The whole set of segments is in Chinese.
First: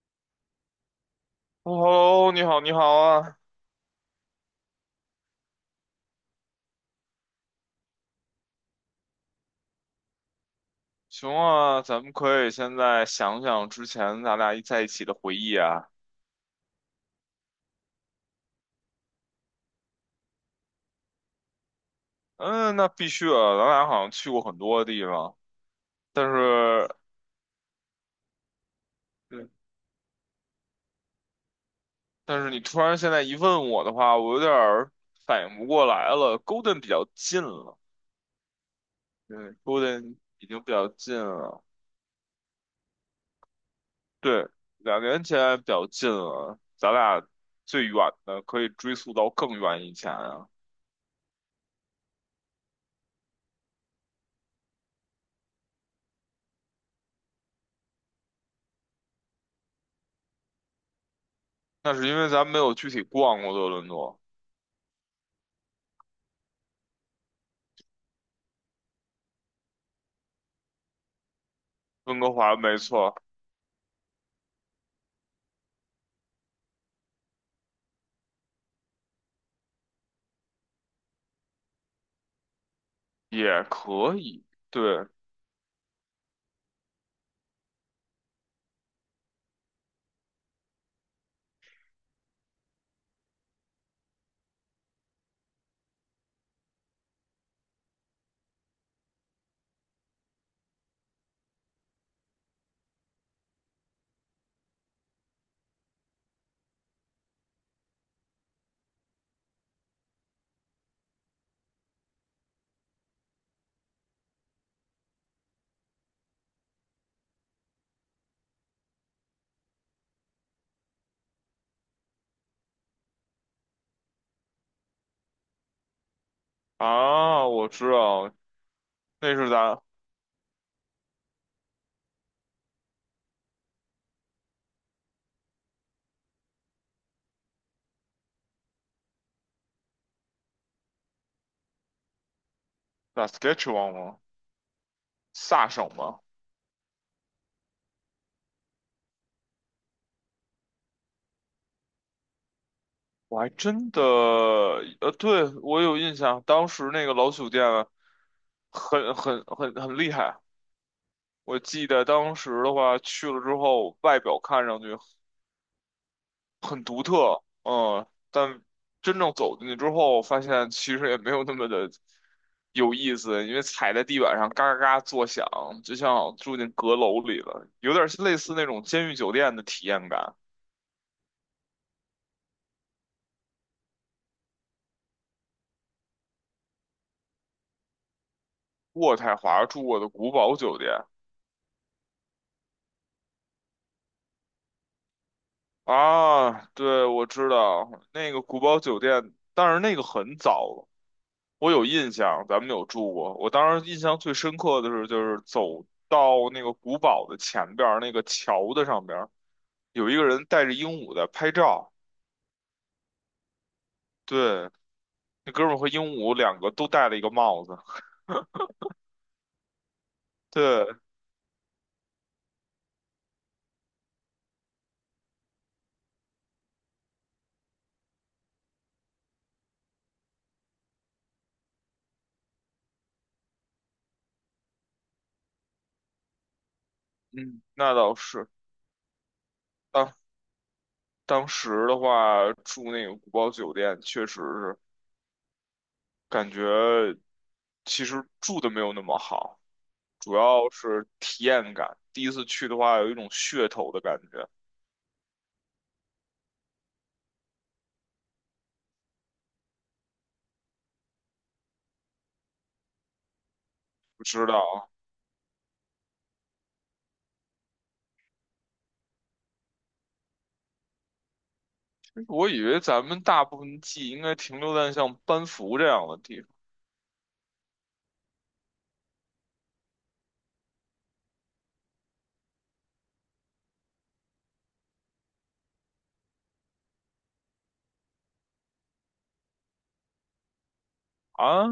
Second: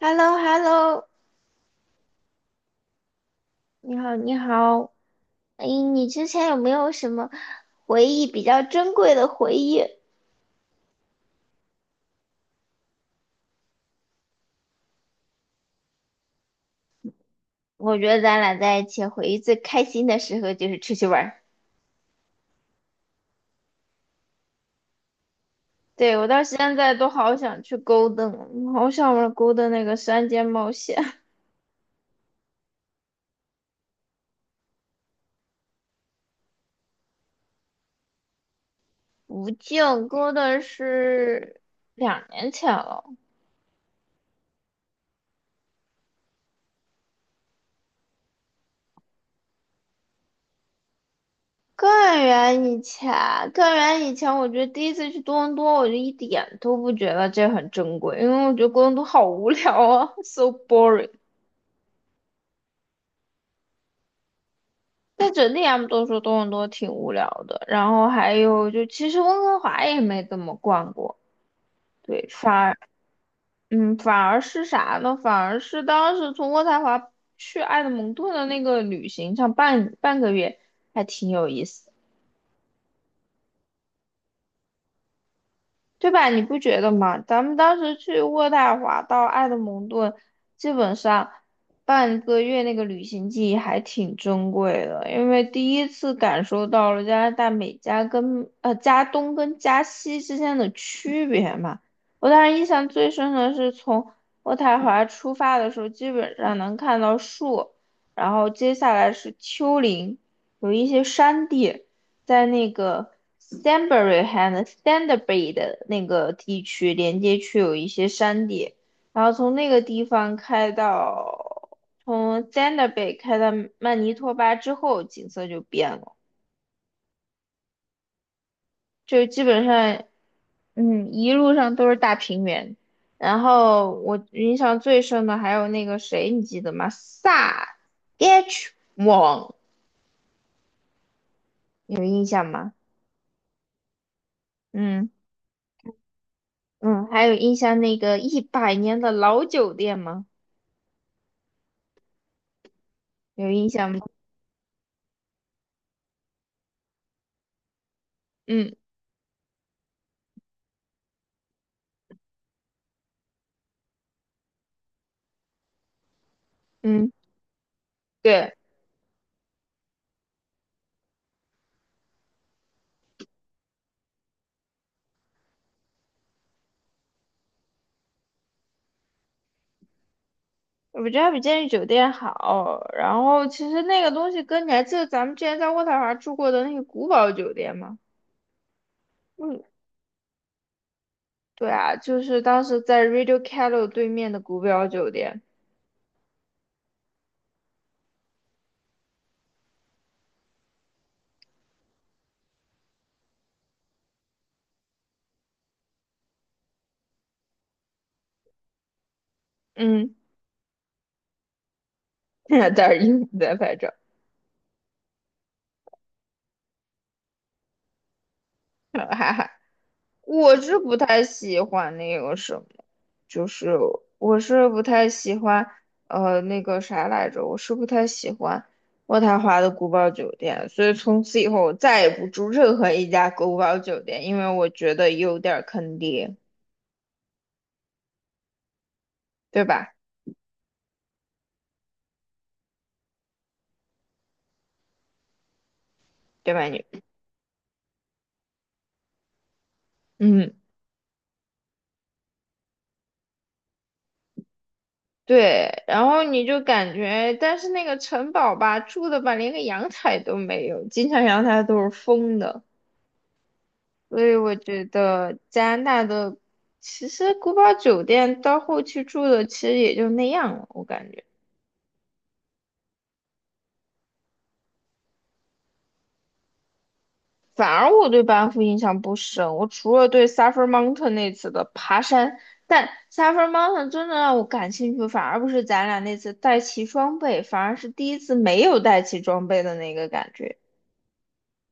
h e l l o hello 哦，你好，你好啊，你好，你好。哎，你之前有没有什么回忆比较珍贵的回忆？行啊，咱们可以现在想想之前咱俩一在一起的回忆啊。我觉得咱俩在一起回忆最开心的时候就是出去玩儿。嗯，那必须的，咱俩好像去过很多地方，对，我但到现是，在都好想去勾 o 好想玩勾 对，o 那个山间冒险。但是你突然现在一问我的话，我有点儿反应不过来了。Golden 比较近了，对无尽，Golden 勾 已经 o 比较近是了，2年前了，对，2年前比较近了，咱俩最远的可以追溯到更远以前啊。更远以前，更远以前，我觉得第一次去多伦多，我就一点都不觉得这很珍贵，因为我觉得多伦多好无聊啊，so boring。那是因为咱没有具体逛过多伦多。但整体他们都说多伦多挺无聊的，然后还有就其实温哥华也没怎么逛过，温对，哥反华没而错，反而是啥呢？反而是当时从渥太华去埃德蒙顿的那个旅行上半个月还挺有意思的。也可以。对对吧？你不觉得吗？咱们当时去渥太华到埃德蒙顿，基本上半个月那个旅行记忆还挺珍贵的，因为第一次感受到了加拿大美加跟加东跟加西之间的区别嘛。我当时印象最深的是从渥太华出发的时候，基本上能看到树，然后接下来是丘陵，有一些山地。在那个 Stanbury 和 Stanbury 的那个地区连接区有一些山地，然后从那个地方开到从 Stanbery 开到曼尼托巴之后，景色就变了，啊，我知道，就那基是本咱上一路上都是大平原。然后我印象最深的还有那个谁，你记得吗？萨 H 网有印象吗？咱 Saskatchewan 吗？嗯。萨省吗？嗯，还有印象那个100年的老酒店吗？我还有印象真吗？的，对，我有印象，当时那个老酒店啊嗯很厉害。我记得当时的话，去了之后，外表看上去。很独嗯，特，嗯，对，但真正走进去之后，发现其实也没有那么的有意思，因为踩在地板上嘎嘎嘎作响，就像住进阁楼里了，有点类似那种监狱酒店的体验感。我觉得它比监狱酒店好。然后其实那个东西跟你还记得咱们之前在渥太华住过的那个古堡酒店吗？渥太嗯，华住过的古堡酒店对啊，就是当时在 Radio Calo 对面的古堡酒店。啊，对，我知道那个古堡酒店，但是那个很早我有印象，咱们有住过。我当时印象最深刻的是，就是走到那个古堡的前边儿那个桥的上边儿，有嗯，一个人带着鹦鹉在拍照。在那儿在拍照。对，那哥们儿和鹦鹉两个都戴了一个帽子。我是对，不太喜欢那个什么，就是我是不太喜欢，那个啥来着，我是不太喜欢渥太华的古堡酒店，所以从此以后我再也不住任何一家古堡酒店，因为我觉得有点儿坑爹，嗯，那倒是。对吧？当当时的话，住那个古堡酒店，确实是感对吧你？觉其实住的没有那么好，主嗯，要是体验感。第一次去的话，有一种噱头的感觉，对，然后你就感觉，但是那个城堡吧，住的吧，连个阳台都没有，经常阳台都是封的。所不以知我觉道。得加拿大的其实古堡酒店到后期住的其实也就那样了，我感觉。我以为咱们大部分记忆应该停留在像班服这样的地方反而我对班夫印象不深，我除了对 Suffer Mountain 那次的爬山，但 Suffer Mountain 真的让我感兴趣，反而不是咱俩那次带齐装备，反而是第一次没有带齐装备的那个感觉。啊，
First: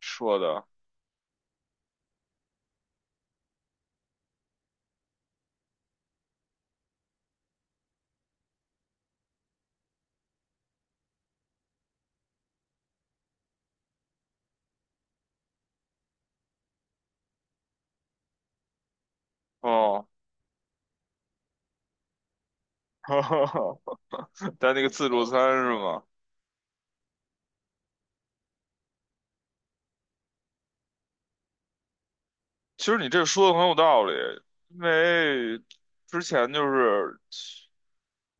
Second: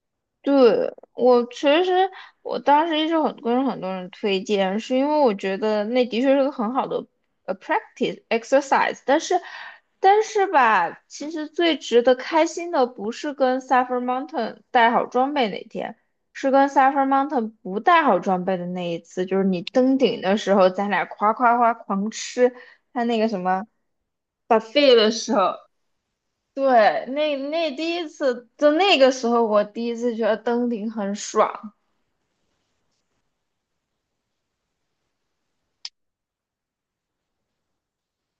说的对，我其实我当时一直很跟很多人推荐，是因为我觉得那的确是个很好的practice exercise，但是吧，其实最值得开心的不是跟 Suffer Mountain 带好装备那天，是跟 Suffer Mountain 不带好装备的那一次，就是你登哦，顶的时候，咱俩夸夸夸狂吃他那个什么 在那个 buffet 自的助时餐候。是吗？对，那第一次，就那个时候，我第一次觉得登顶很爽。其实你这说的很有道理，因为之前就是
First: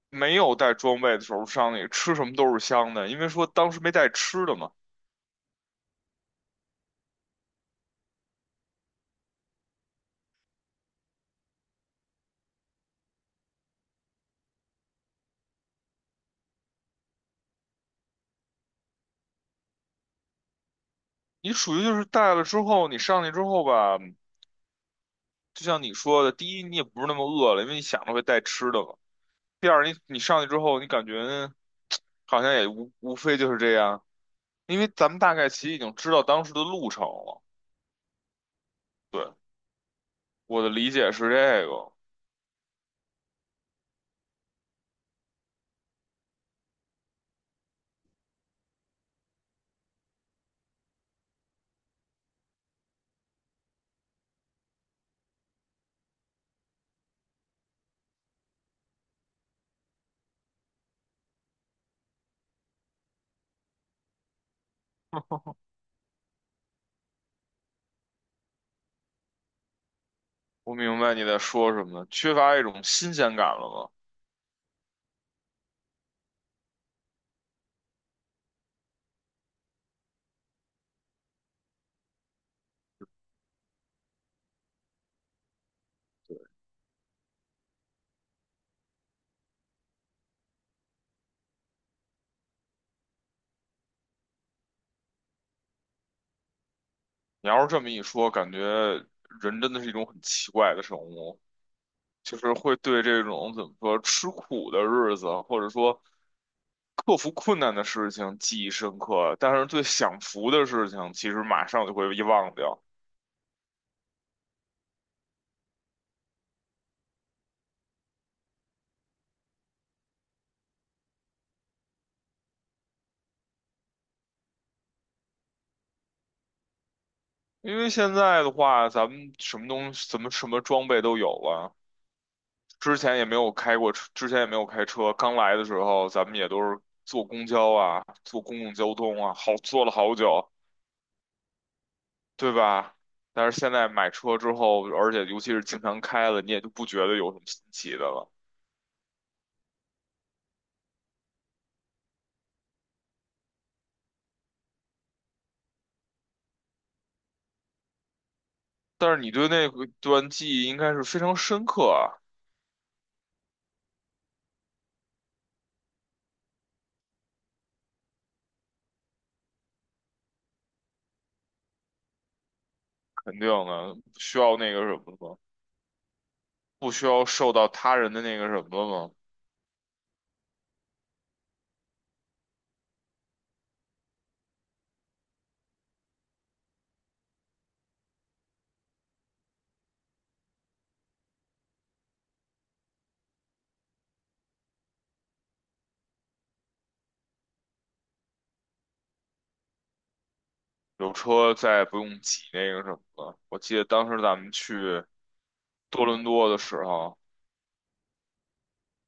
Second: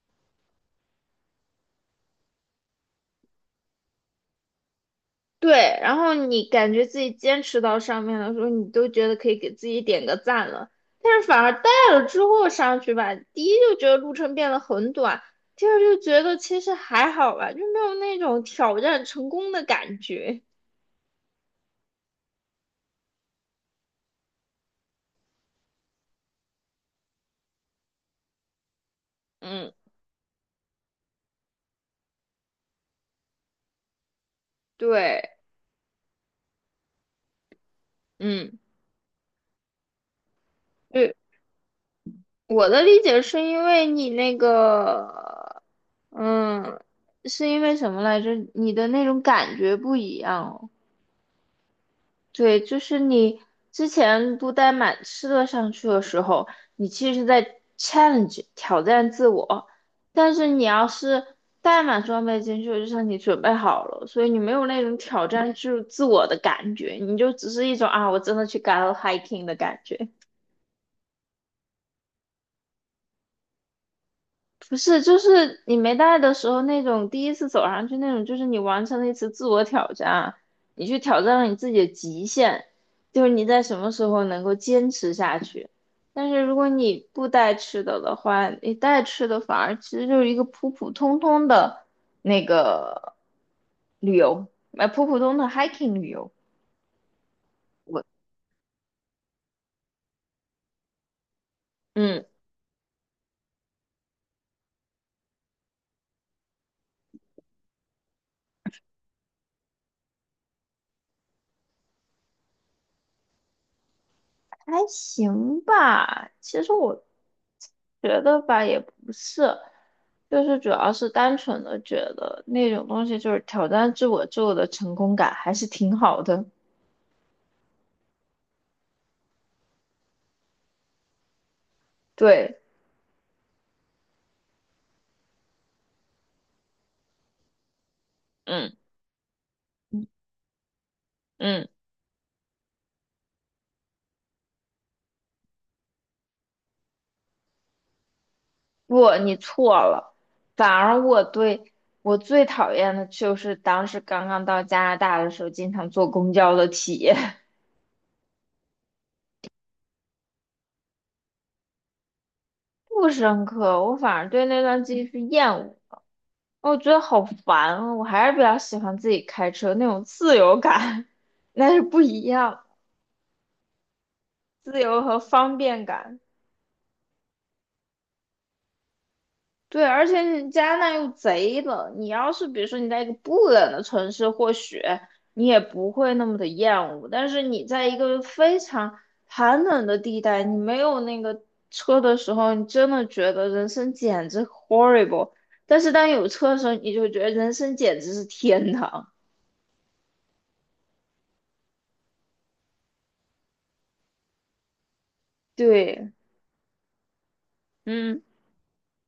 没有带装备的时候，上去吃什么都是香的，因为说当时没带吃的嘛。对，然后你感觉自己坚持到上面的时候，你都觉得可以给自己点个赞了。但是反而带了之后上去吧，第一就觉得路程变得很短，第二就觉得其实还好吧，就没有那种挑战成功的感觉。你属于就是带了之后，你上去之后吧，就像你说的，第一你也不是那么饿了，因为你想着会带吃的嘛。第嗯，二，你上去之后，你感觉。好像也无非就是这样，因为咱们对，大概其实已经知道当时的路程了。嗯，对，我的理解对。是这个，我的理解是因为你那个，嗯，是因为什么来着？你的那种感觉不一样哦。对，就是你之前不带满吃的上去的时候，你其实是在 challenge 挑战自我，但是你要是带满装备进去，就像你准备好了，所以你没有那种挑战 自我的感觉，你就只是一种啊，我真的去 go hiking 的感觉。我明白你在说什么，缺乏一种新鲜感了吗？不是，就是你没带的时候那种第一次走上去那种，就是你完成了一次自我挑战，你去挑战了你自己的极限，就是你在什么时候能够坚持下去。但是如果你不带吃的的话，你带吃的反而其实就是一个普普通通的那个旅游，普普通的 hiking 旅游。你要是这么一说，感觉人真的是一种很奇怪的生物，嗯。就是会对这种怎么说吃苦的日子，或者说克服困难的事情记忆深刻，但是对享福的事情，其实马上就会遗忘掉。还行吧，其实我觉得吧，也不是，就是主要是单纯的觉得那种东西就是挑战自我之后的成功感还是挺好的。因为现在的话，咱们什么东西、怎么什么装备都有了。对，之前也没有开过车，之前也没有开车。刚来的时候，咱们也都是坐公交啊，坐公共嗯交通啊，好坐了嗯，好久，嗯，对吧？但是现在买车之后，而且尤其是经常开了，你也就不觉得有什么新奇的了。不，你错了，反而我对我最讨厌的就是当时刚刚到加拿大的时候，经常坐公交的体验。但是你对那个段记忆应该是非常深刻啊，不深刻，我反而对那段记忆是厌恶的，我觉得好烦啊！我还是比较喜欢自己开车那种自由感，那是不一样，肯定的，不需要那自个什由么和了吗？方便感。不需要受到他人的那个什么了对，而且你加拿大又贼冷，你要是比如说你在一个不冷的城市，或许你也不会那么的厌恶，但是你在一个非常寒冷的地带，你没有那个车的时候，你真的觉得人生简直 horrible。但是当有车的时候，你就觉得人生简直是天堂。有车再也不用挤那个什么了。我记得当时咱们去多对，伦多的时候，嗯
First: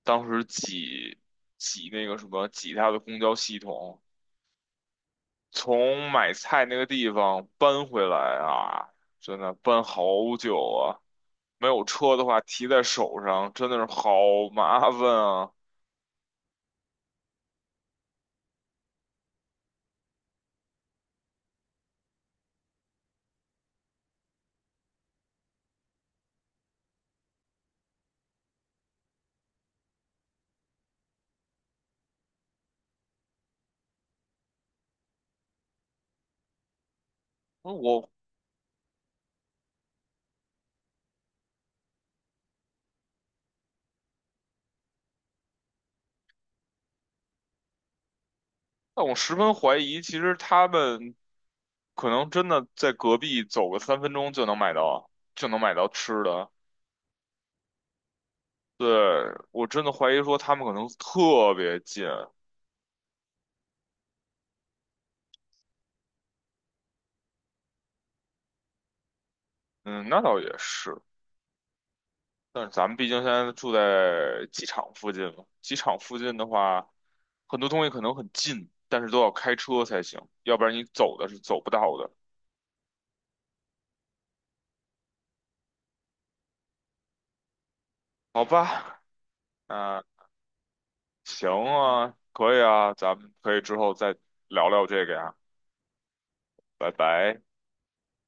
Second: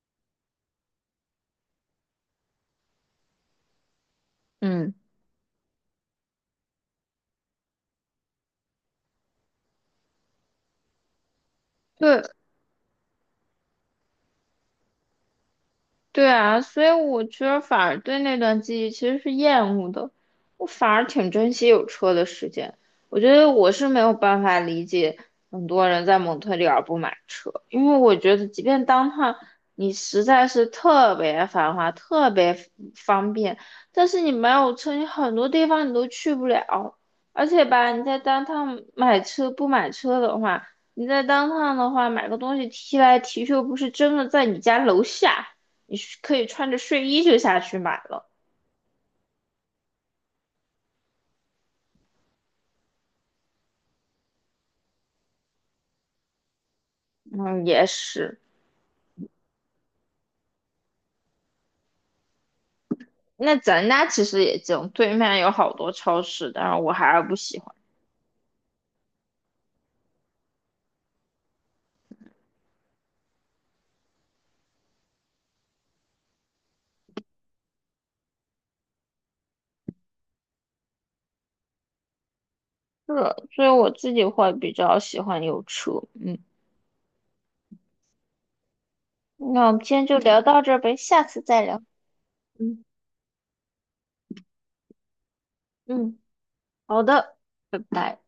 当时挤那个什么挤它的公交系统，嗯，从买菜那个地方搬回来啊，真的搬好久啊。没有车对，的话，提在手上真的是好麻烦啊。对啊，所以我觉得反而对那段记忆其实是厌恶的，我反而挺珍惜有车的时间。我觉得我是没有办法理解很多人在蒙特利尔不买车，因为我觉得即便当趟你实在是特别繁华、特别方便，但是你没有车，你很多地方你都去不了。而且吧，你我，在当趟买车不买车的话，你在当趟的话买个东西提来提去，又不是真的在你家楼下。你可以穿着睡衣就下去买了。但我十分怀疑，其实他们可能真的在隔壁走个3分钟就能买到，就能买到吃的。嗯，也是。对，我真的怀疑说他们可能特别近，那咱家其实也近，对面有好多超市，但是我还是不喜欢。嗯，那倒也是，但是咱们毕竟现在住在机场附近嘛，机场附近的话，很多东西可能很近，但是都要开车才行，要不然你走的是走不到的，是，所以我自己会比较喜欢有车。嗯，好吧？那我们今那天就聊到这儿呗，下次行再聊。啊，可以嗯啊，咱们可以之后再聊聊这个呀，嗯，拜好的。拜。拜拜。